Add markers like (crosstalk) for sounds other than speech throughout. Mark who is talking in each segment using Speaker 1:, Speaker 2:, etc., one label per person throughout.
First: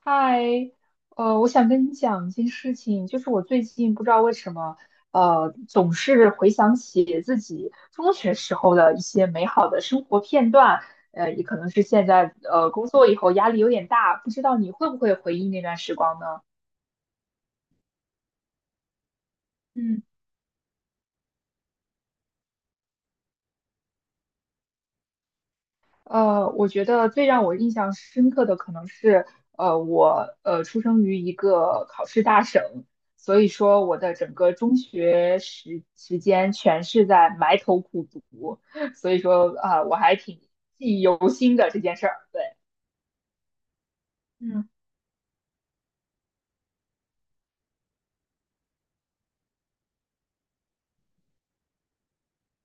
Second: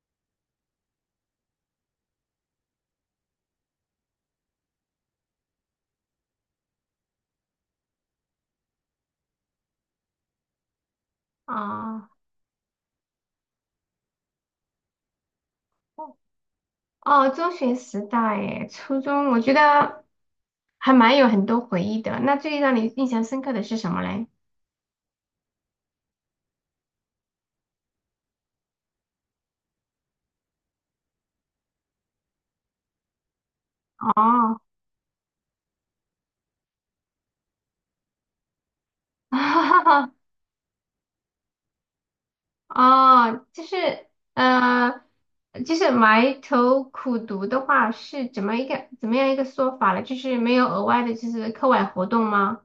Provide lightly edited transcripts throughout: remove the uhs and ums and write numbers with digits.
Speaker 1: 嗨，我想跟你讲一件事情，就是我最近不知道为什么，总是回想起自己中学时候的一些美好的生活片段，也可能是现
Speaker 2: 啊，
Speaker 1: 在工作以后压力有点大，不知道你会不会回忆那段时
Speaker 2: 哦，
Speaker 1: 光呢？
Speaker 2: 哦，中学时代，诶，初中，我觉
Speaker 1: 嗯。
Speaker 2: 得还蛮有很多回忆的。那最让你印象深刻的是什么嘞？
Speaker 1: 我觉得最让我印象深刻的可能是，我出生于一个考试大省，所以说我的整个
Speaker 2: 哦，
Speaker 1: 中学时间全是在埋头苦读，(laughs) 所以说啊，我
Speaker 2: (laughs)
Speaker 1: 还挺记忆犹新的这件事儿。对，
Speaker 2: 哦，就是，
Speaker 1: 嗯
Speaker 2: 呃，就是埋头苦读的话，是怎么样一个说法呢？就是没有额外的，就是课外活动吗？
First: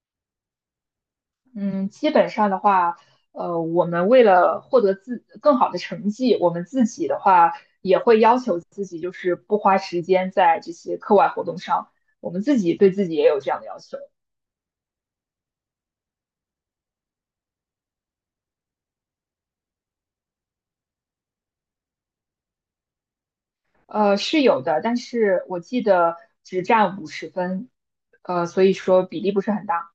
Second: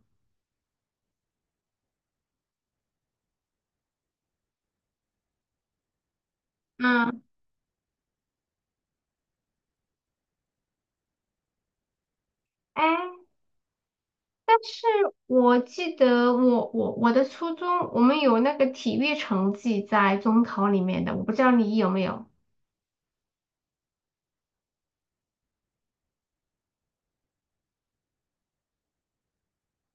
Speaker 1: 嗯，基本上的话，我们为了获得自更好的成绩，我们自己的
Speaker 2: 嗯，
Speaker 1: 话也会要求自己，就是不花时间在这些课外活动上，我们自己
Speaker 2: 哎，
Speaker 1: 对自己也有这样的要求。
Speaker 2: 但是我记得我的初中，我们有那个体育成绩在中考里面的，我不知道你有没有。
Speaker 1: 是有的，但是我记得只占50分，所以说比例不是很大。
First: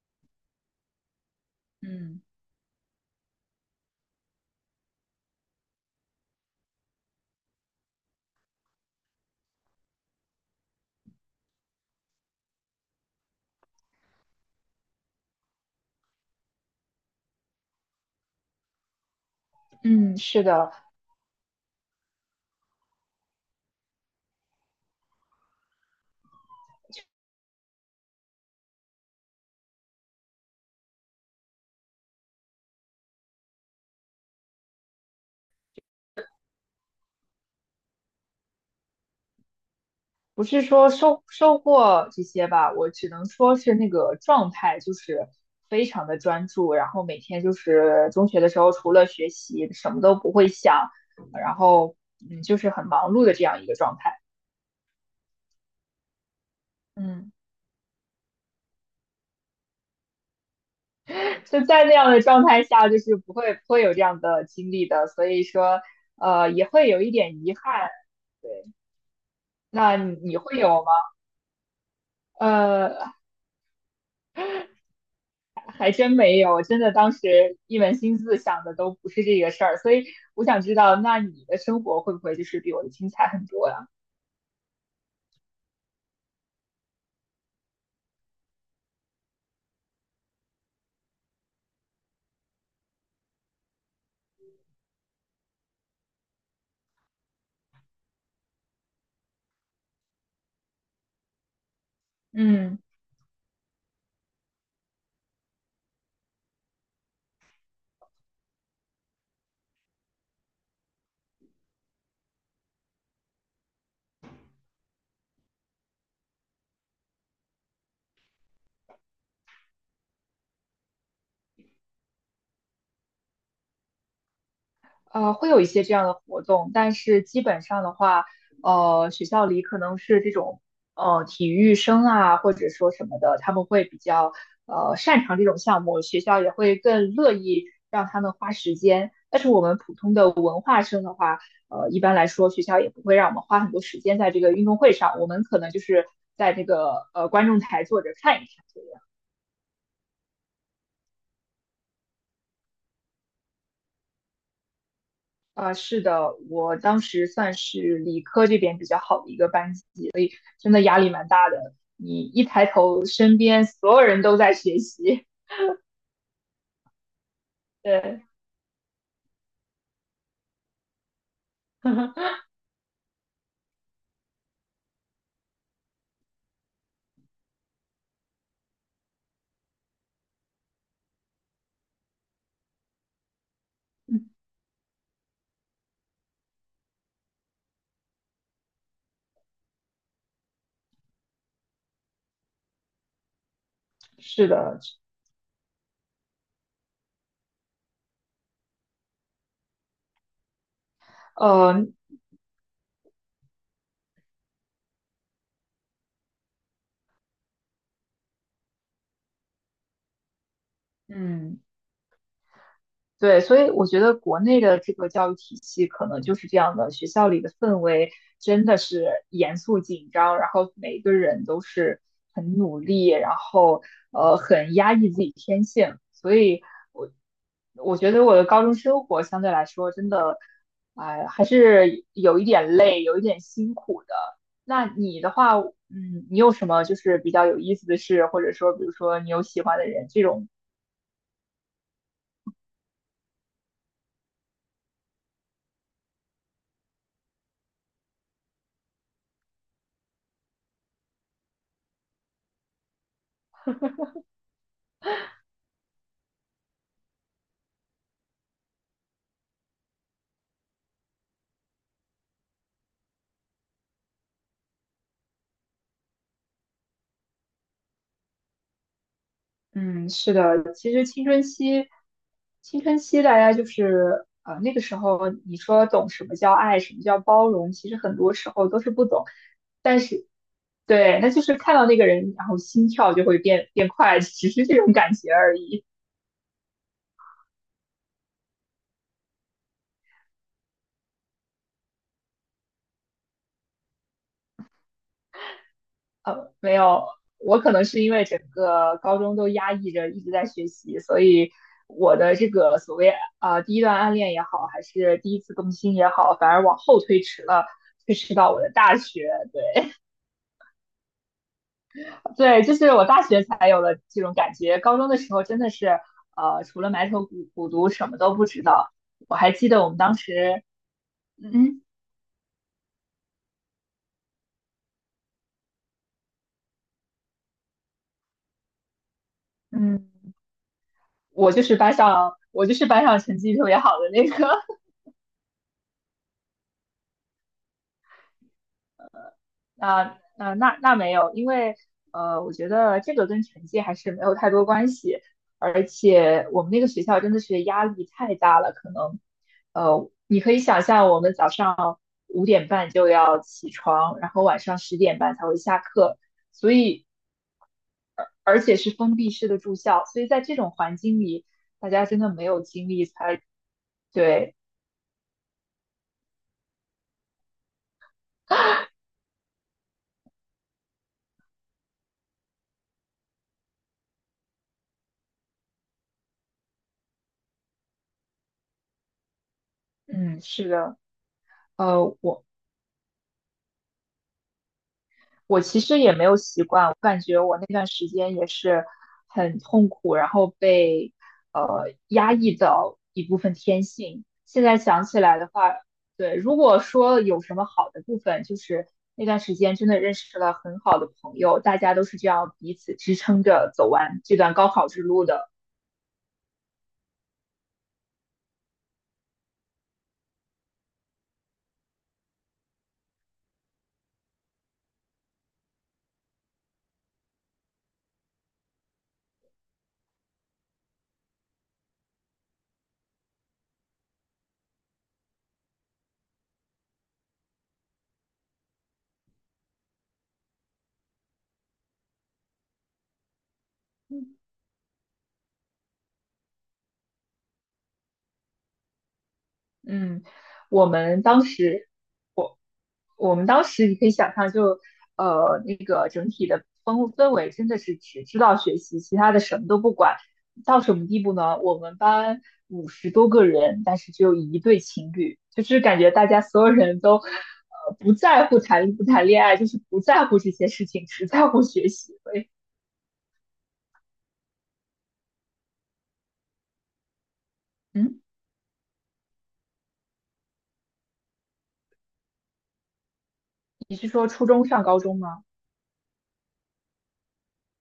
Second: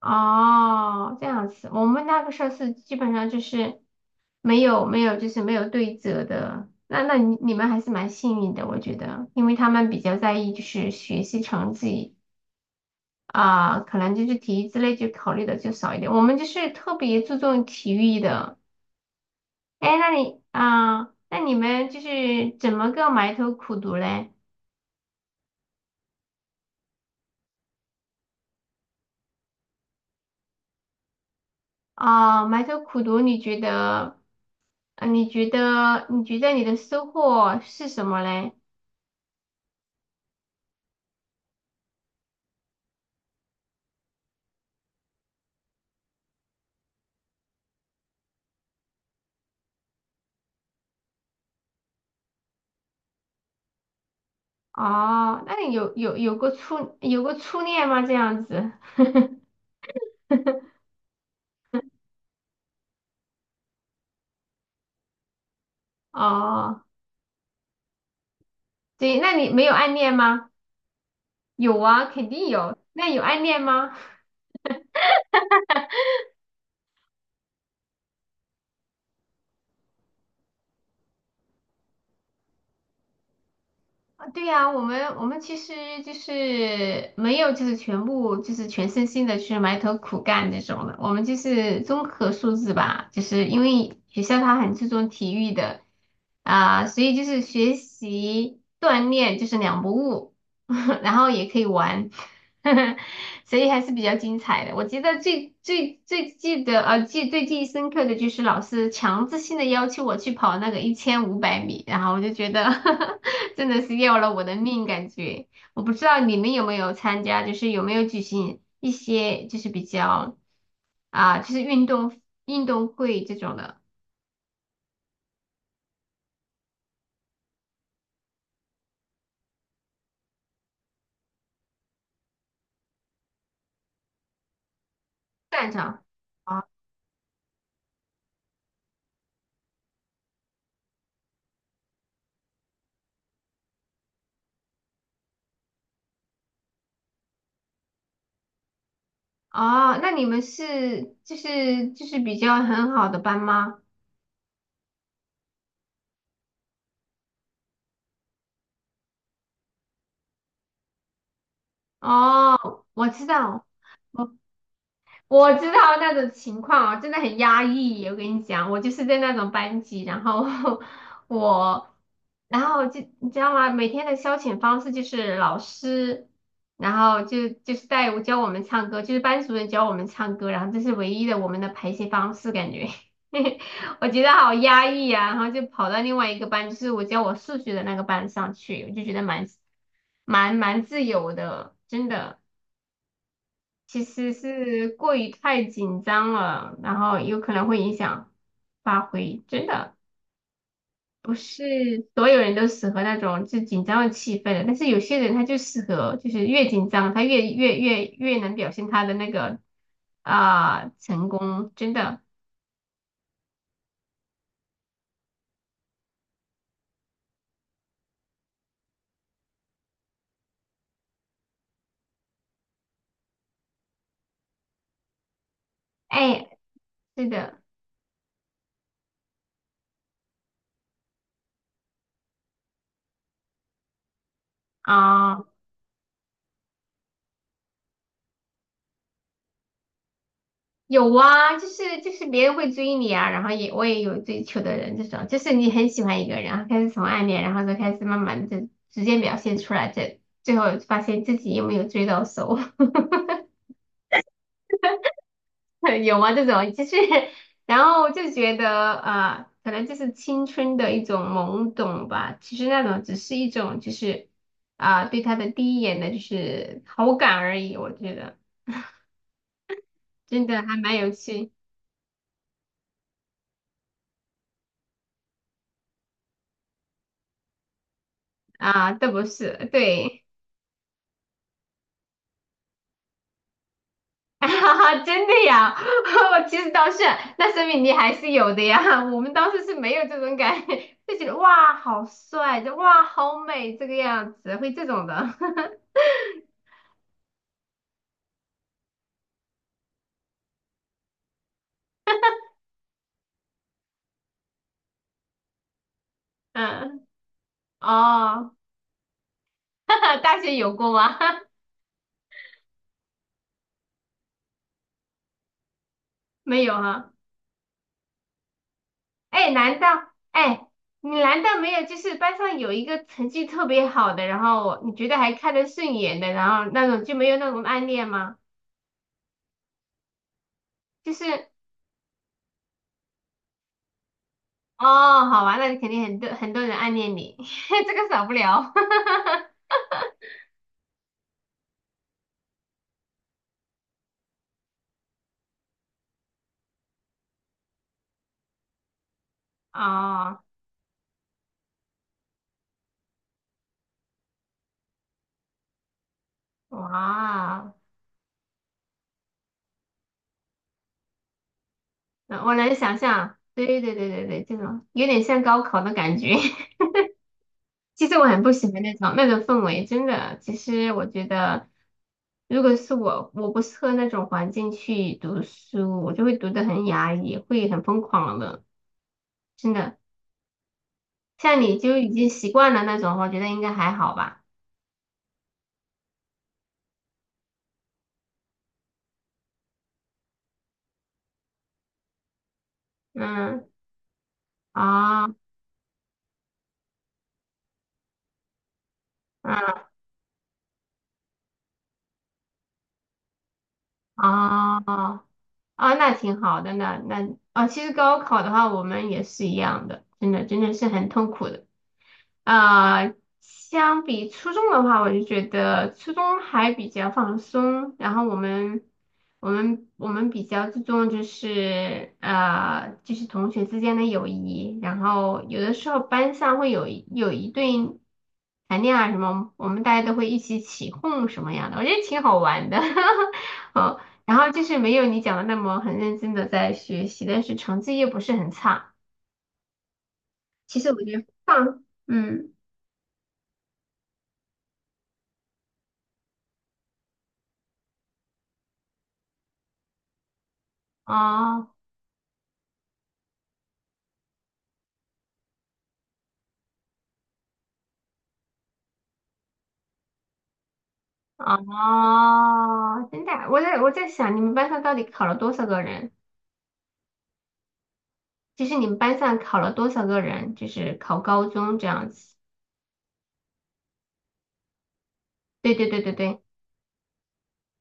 Speaker 2: 哦，这样子，我们
Speaker 1: 嗯
Speaker 2: 那个时候是基本上就是没有对折的，那你们还是蛮幸运的，我觉得，因为他们比较在意就是学习成绩啊，可能就是体育之类就考虑的就少一点，我们就是特别注重体育的。哎，
Speaker 1: 嗯，是的，
Speaker 2: 那你们就是怎么个埋头苦读嘞？啊，埋头苦读，你觉得，你觉得你的收获是什么嘞？
Speaker 1: 不是说收获这些吧，我只能说是那个状态就是非常的专注，然后每天就是中学的时候除了学习什么都不会想，然后就是很忙碌的这样一个状态。
Speaker 2: 哦，那你有
Speaker 1: 嗯
Speaker 2: 过初恋吗？这样子，
Speaker 1: 就在那样的状态下，就是不会有这样的经历的，所以说也
Speaker 2: 哦，
Speaker 1: 会有一点遗憾。对。
Speaker 2: 对，那你没有暗
Speaker 1: 那
Speaker 2: 恋
Speaker 1: 你
Speaker 2: 吗？
Speaker 1: 会有吗？
Speaker 2: 有啊，肯定有。那
Speaker 1: 呃，
Speaker 2: 有暗恋吗？
Speaker 1: 还真没有，真的当时一门心思想的都不是这个事儿，所以我想知道，那你的生活会不会就是比我的精彩很多呀？
Speaker 2: 啊对呀，我们其实就是没有，就是全部就是全身心的去埋头苦干这种的。我们就是综合素质吧，就是因为学校它很注重体育的啊，所以就是学习锻炼就是两不误，(laughs) 然后也可以玩。
Speaker 1: 嗯。
Speaker 2: (laughs) 所以还是比较精彩的。我觉得最记忆深刻的就是老师强制性的要求我去跑那个1500米，然后我就觉得 (laughs) 真的是要了我的命感觉。我不知道你们有没有参加，就是有没有举行一些就是比较就是运动会这种的
Speaker 1: 会有一些这样的活动，但是基本上的话，学校里可能是这种体育生啊，或者说什么的，他们会比较擅长这种
Speaker 2: 战
Speaker 1: 项目，
Speaker 2: 场
Speaker 1: 学校也
Speaker 2: 啊。
Speaker 1: 会更乐意让他们花时间。但是我们普通的文化生的话，一般来说学校也不会让我们花很多时间在这个运动会上，我们可能就是在这个观众台坐着看一看。
Speaker 2: 哦，那你们是就是比较很好的班吗？
Speaker 1: 啊，是的，我当时算是理科这边比较好的一个班级，所以真的压力蛮大的。你一抬
Speaker 2: 哦，
Speaker 1: 头，
Speaker 2: 我知
Speaker 1: 身
Speaker 2: 道。
Speaker 1: 边
Speaker 2: 我。
Speaker 1: 所有人都在学习。
Speaker 2: 我知道那种情况啊，真的很压抑。我
Speaker 1: 对，
Speaker 2: 跟你讲，我就是在那种班级，然后 (laughs) 我，
Speaker 1: (laughs)
Speaker 2: 然后就你知道吗？每天的消遣方式就是老师，然后就是带我教我们唱歌，就是班主任教我们唱歌，然后这是唯一的我们的排泄方式，感觉 (laughs) 我觉得好压抑啊。然后就跑到另外一个班，就是我教我数学的那个班上去，我就觉得蛮自由的，真的。其实
Speaker 1: 是的，
Speaker 2: 是过于太紧张了，然后有可能会影响发挥。真的不
Speaker 1: 呃，
Speaker 2: 是所有人都适合那种就紧张的气氛的，但是有些人他就适合，就是越紧张他越能表现他的那个啊、成
Speaker 1: 嗯。
Speaker 2: 功。真的，
Speaker 1: 对，所以我觉得国内的这个教育体系可能就是这样的，学校里的氛围真的是严肃紧张，然后每个人都是很努力，然后很压抑自己天性，所
Speaker 2: 哎，
Speaker 1: 以我
Speaker 2: 是的
Speaker 1: 我觉得我的高中生活相对来说真的，哎、还是有一点累，有一点辛苦。那你的
Speaker 2: 啊。
Speaker 1: 话，你有什么就是比较有意思的事，或者说比如说你有喜欢的人这种
Speaker 2: 有啊，就是就是别人会追你啊，然后也我也有追求的人，这种就是你很喜欢一个人，然后开始从暗恋，然后再开始慢慢的直接表现出来，这最后发现自己有没有追到手，(laughs) 有吗？这种就是，然后就觉得啊，可能就是青春的一种懵懂吧，其实那种只是一种就是啊、对他的第一眼的就是好感而已，我觉得
Speaker 1: 嗯，是
Speaker 2: 真的
Speaker 1: 的，
Speaker 2: 还
Speaker 1: 其
Speaker 2: 蛮
Speaker 1: 实
Speaker 2: 有
Speaker 1: 青春
Speaker 2: 趣
Speaker 1: 期，青春期大家就是那个时候，你说懂什么叫爱，什么叫包容，其实很多时候都是
Speaker 2: 啊，
Speaker 1: 不
Speaker 2: 都不
Speaker 1: 懂。
Speaker 2: 是
Speaker 1: 但
Speaker 2: 对。
Speaker 1: 是，对，那就是看到那个人，然后心跳就会变快，(laughs)
Speaker 2: (laughs) 哈
Speaker 1: 只是这种
Speaker 2: 哈，
Speaker 1: 感
Speaker 2: 真
Speaker 1: 觉
Speaker 2: 的
Speaker 1: 而
Speaker 2: 呀，
Speaker 1: 已。
Speaker 2: (laughs) 我其实倒是，那说明你还是有的呀。(laughs) 我们当时是没有这种感觉，(laughs) 就觉得哇好帅，就哇好美这个样子，会这种的。(laughs)
Speaker 1: 没有，我可能是因为整个高中都压抑着，一直在学习，所以我的这个所谓第一段暗恋也好，还是第一次动心也好，反而往后
Speaker 2: 嗯，
Speaker 1: 推迟了，推迟到
Speaker 2: 哦，
Speaker 1: 我的大学。对。
Speaker 2: (laughs) 大学有过吗？(laughs)
Speaker 1: 对，就是我大学才有了这种感觉，高中的时候真的是，
Speaker 2: 没有
Speaker 1: 除了埋
Speaker 2: 哈。
Speaker 1: 头苦读，什么都不知道。我
Speaker 2: 哎，
Speaker 1: 还记
Speaker 2: 难
Speaker 1: 得
Speaker 2: 道
Speaker 1: 我们当时，
Speaker 2: 哎，你难道没
Speaker 1: 嗯
Speaker 2: 有就是班上有一个成绩特别好的，然后你觉得还看得顺眼的，然后那种就没有那种暗恋吗？
Speaker 1: 嗯，
Speaker 2: 就是。
Speaker 1: 我就是班上成绩特别好的那个。
Speaker 2: 哦，好玩，那肯定很多人暗恋你，(laughs) 这个少不了。
Speaker 1: 那没有，因为我觉得这个跟成绩还是没有太多关系，而且我们那个学校真的是压力太大了，可能
Speaker 2: (laughs)
Speaker 1: 你
Speaker 2: 哦，
Speaker 1: 可以想象我们早上5点半就要起床，然后晚上10点半才会下课，所以
Speaker 2: 哇，
Speaker 1: 而且是封闭式的住校，所以在这种环境里，大家真的没
Speaker 2: 我
Speaker 1: 有
Speaker 2: 能
Speaker 1: 精
Speaker 2: 想
Speaker 1: 力
Speaker 2: 象，
Speaker 1: 才
Speaker 2: 对对对对对，这
Speaker 1: 对，
Speaker 2: 种有点像高考的感觉。(laughs) 其实我很不喜欢那种氛围，真的。其实我觉得，如果是我，我不适合那种环境去读书，我就会读得很压抑，会很疯狂的，真的。
Speaker 1: 嗯，是的。
Speaker 2: 像你就已
Speaker 1: 呃，
Speaker 2: 经
Speaker 1: 我
Speaker 2: 习惯了那种，我觉得应该还好吧。
Speaker 1: 我其实也没有习惯，我感觉我那段时间也是很痛苦，然后被压抑到一部分
Speaker 2: 嗯，
Speaker 1: 天性。现在想起
Speaker 2: 啊，
Speaker 1: 来的话，对，如果说有什么好的部分，就是那段时间
Speaker 2: 嗯，
Speaker 1: 真的认识了很好的朋友，大家都是这样彼此支撑着走完这段高
Speaker 2: 啊。
Speaker 1: 考之路的。
Speaker 2: 啊，那挺好的，那那啊，其实高考的话，我们也是一样的，真的是很痛苦的。啊、相比初中的话，我就觉得初中还比较放松，然后我们比较注重就是就是同学之间的友谊，然后有的时候班上会有一对谈恋爱什么，我们大家都会一起起哄什么样的，我觉得挺好玩的，(laughs) 哦，然后就是没有你讲的那么很认真的在学习，但是成绩又不是很差，
Speaker 1: 嗯，
Speaker 2: 其
Speaker 1: 我
Speaker 2: 实我觉
Speaker 1: 们
Speaker 2: 得
Speaker 1: 当
Speaker 2: 放
Speaker 1: 时，
Speaker 2: 嗯。
Speaker 1: 我我们当时你可以想象就，那个整体的氛围真的是只知道学习，其他的什么都不管。到什么地步呢？
Speaker 2: 哦，
Speaker 1: 我们班50多个人，但是只有一对情侣，就是感觉大家所有人都不在乎谈不谈恋爱，就是不在乎这些事情，只在乎学习。所以，
Speaker 2: 哦，真的啊，我在想，你们班上到底考了多少个人？
Speaker 1: 嗯，
Speaker 2: 就是你们班上考了多少个人？就是考高中这样子。
Speaker 1: 你是说初中上高中吗？
Speaker 2: 对对对对对。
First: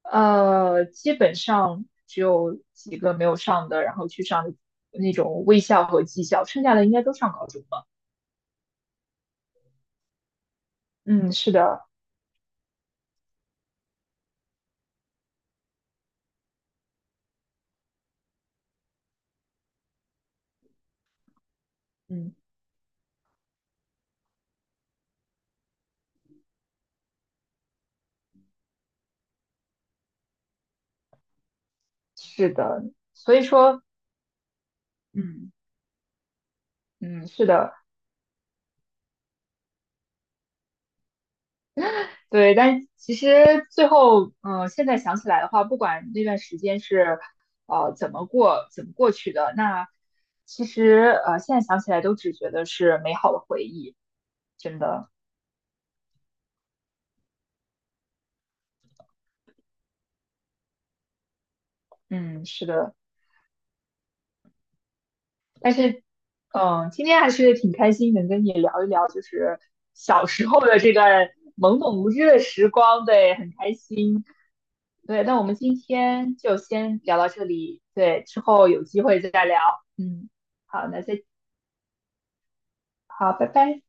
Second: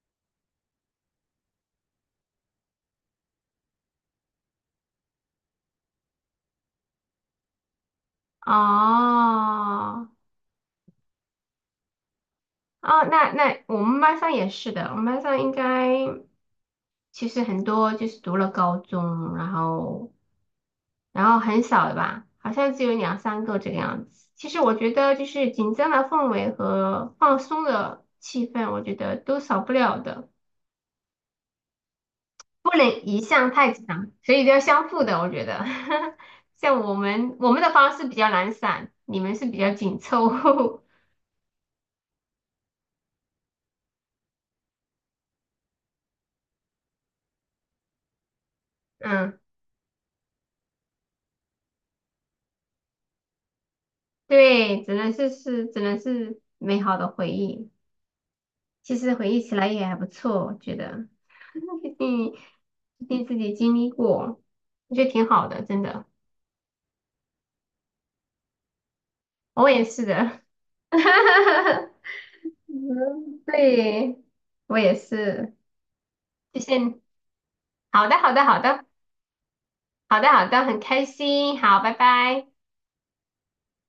Speaker 1: 基本上只有几个没有上的，然后去上那种卫校和技校，剩下的应该都上高中了。
Speaker 2: 哦，
Speaker 1: 嗯，是的，
Speaker 2: 哦，那我们班上也是的，我们班上应该其实很多就是读了高中，然后然后很少的吧，
Speaker 1: 嗯，
Speaker 2: 好像只有2、3个这个样子。其实我觉得就是紧张的氛围和放松的气氛，我觉得都少不了的。
Speaker 1: 是
Speaker 2: 不
Speaker 1: 的，
Speaker 2: 能一
Speaker 1: 所以
Speaker 2: 项太
Speaker 1: 说，
Speaker 2: 强，所以都要相互的，我觉
Speaker 1: 嗯
Speaker 2: 得。(laughs) 像我
Speaker 1: 嗯，
Speaker 2: 们
Speaker 1: 是
Speaker 2: 我们的
Speaker 1: 的，
Speaker 2: 方式比较懒散，你们是比较紧凑。(laughs)
Speaker 1: 对。但其实最后，现在想起来的话，不管那段时间是怎么过去
Speaker 2: 嗯，
Speaker 1: 的，那其实现在想起来都只觉得是美好的回忆，真
Speaker 2: 对，只
Speaker 1: 的。
Speaker 2: 能是只能是美好的回忆。其实回忆起来也还不错，我觉得，(laughs) 毕竟
Speaker 1: 嗯，是的。
Speaker 2: 毕竟自己经历过，我觉得挺好的，
Speaker 1: 但
Speaker 2: 真
Speaker 1: 是，
Speaker 2: 的。
Speaker 1: 今天还是挺开心，能跟你聊一聊，就是
Speaker 2: 我也是
Speaker 1: 小
Speaker 2: 的。
Speaker 1: 时候的这段懵
Speaker 2: (laughs)
Speaker 1: 懂无知的时光，对，
Speaker 2: 嗯，
Speaker 1: 很开
Speaker 2: 对，
Speaker 1: 心。
Speaker 2: 我也
Speaker 1: 对，那我
Speaker 2: 是。
Speaker 1: 们今天就
Speaker 2: 谢谢
Speaker 1: 先
Speaker 2: 你。
Speaker 1: 聊到这里，
Speaker 2: 好的，
Speaker 1: 对，
Speaker 2: 好
Speaker 1: 之
Speaker 2: 的，好
Speaker 1: 后有
Speaker 2: 的，
Speaker 1: 机会再聊。
Speaker 2: 好的，
Speaker 1: 嗯，
Speaker 2: 好的，很
Speaker 1: 好，
Speaker 2: 开心。好，拜拜。
Speaker 1: 好，拜拜。